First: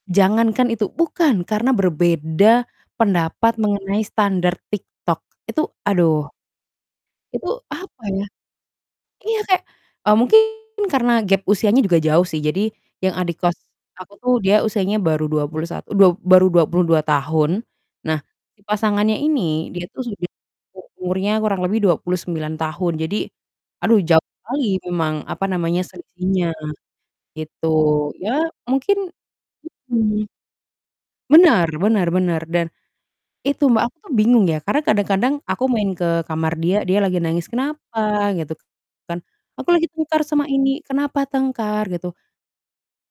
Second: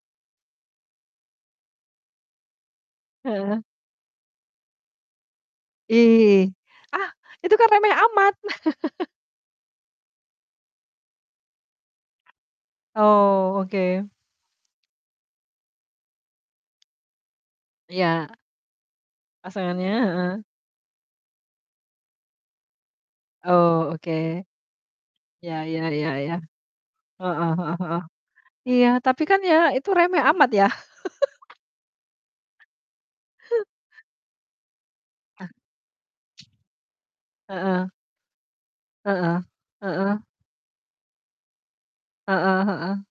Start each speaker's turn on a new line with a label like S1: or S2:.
S1: Jangankan itu, bukan, karena berbeda pendapat
S2: Heeh.
S1: mengenai standar TikTok, itu, aduh.
S2: Ih, ah,
S1: Itu,
S2: itu kan remeh
S1: apa ya
S2: amat.
S1: iya kayak, eee, mungkin karena gap usianya juga jauh sih, jadi yang adik kos
S2: Oh, oke.
S1: aku tuh dia usianya baru 21 duap baru 22 tahun. Nah,
S2: Iya.
S1: si pasangannya ini dia
S2: Pasangannya,
S1: tuh sudah
S2: heeh.
S1: umurnya kurang lebih 29 tahun. Jadi,
S2: Oh,
S1: aduh
S2: oke.
S1: jauh sekali memang, apa
S2: Iya iya
S1: namanya,
S2: iya iya,
S1: selisihnya,
S2: heeh
S1: gitu.
S2: heeh heeh.
S1: Iya
S2: Iya,
S1: mungkin
S2: tapi kan ya itu remeh
S1: mhm,
S2: amat ya?
S1: Benar benar benar, dan itu Mbak, aku tuh bingung ya, karena kadang-kadang
S2: Ah.
S1: aku main ke kamar dia, dia lagi nangis,
S2: Heeh.
S1: "Kenapa?" Gitu kan,
S2: Heeh,
S1: "Aku lagi tengkar
S2: heeh.
S1: sama ini," "Kenapa tengkar?" Gitu.
S2: Heeh heeh.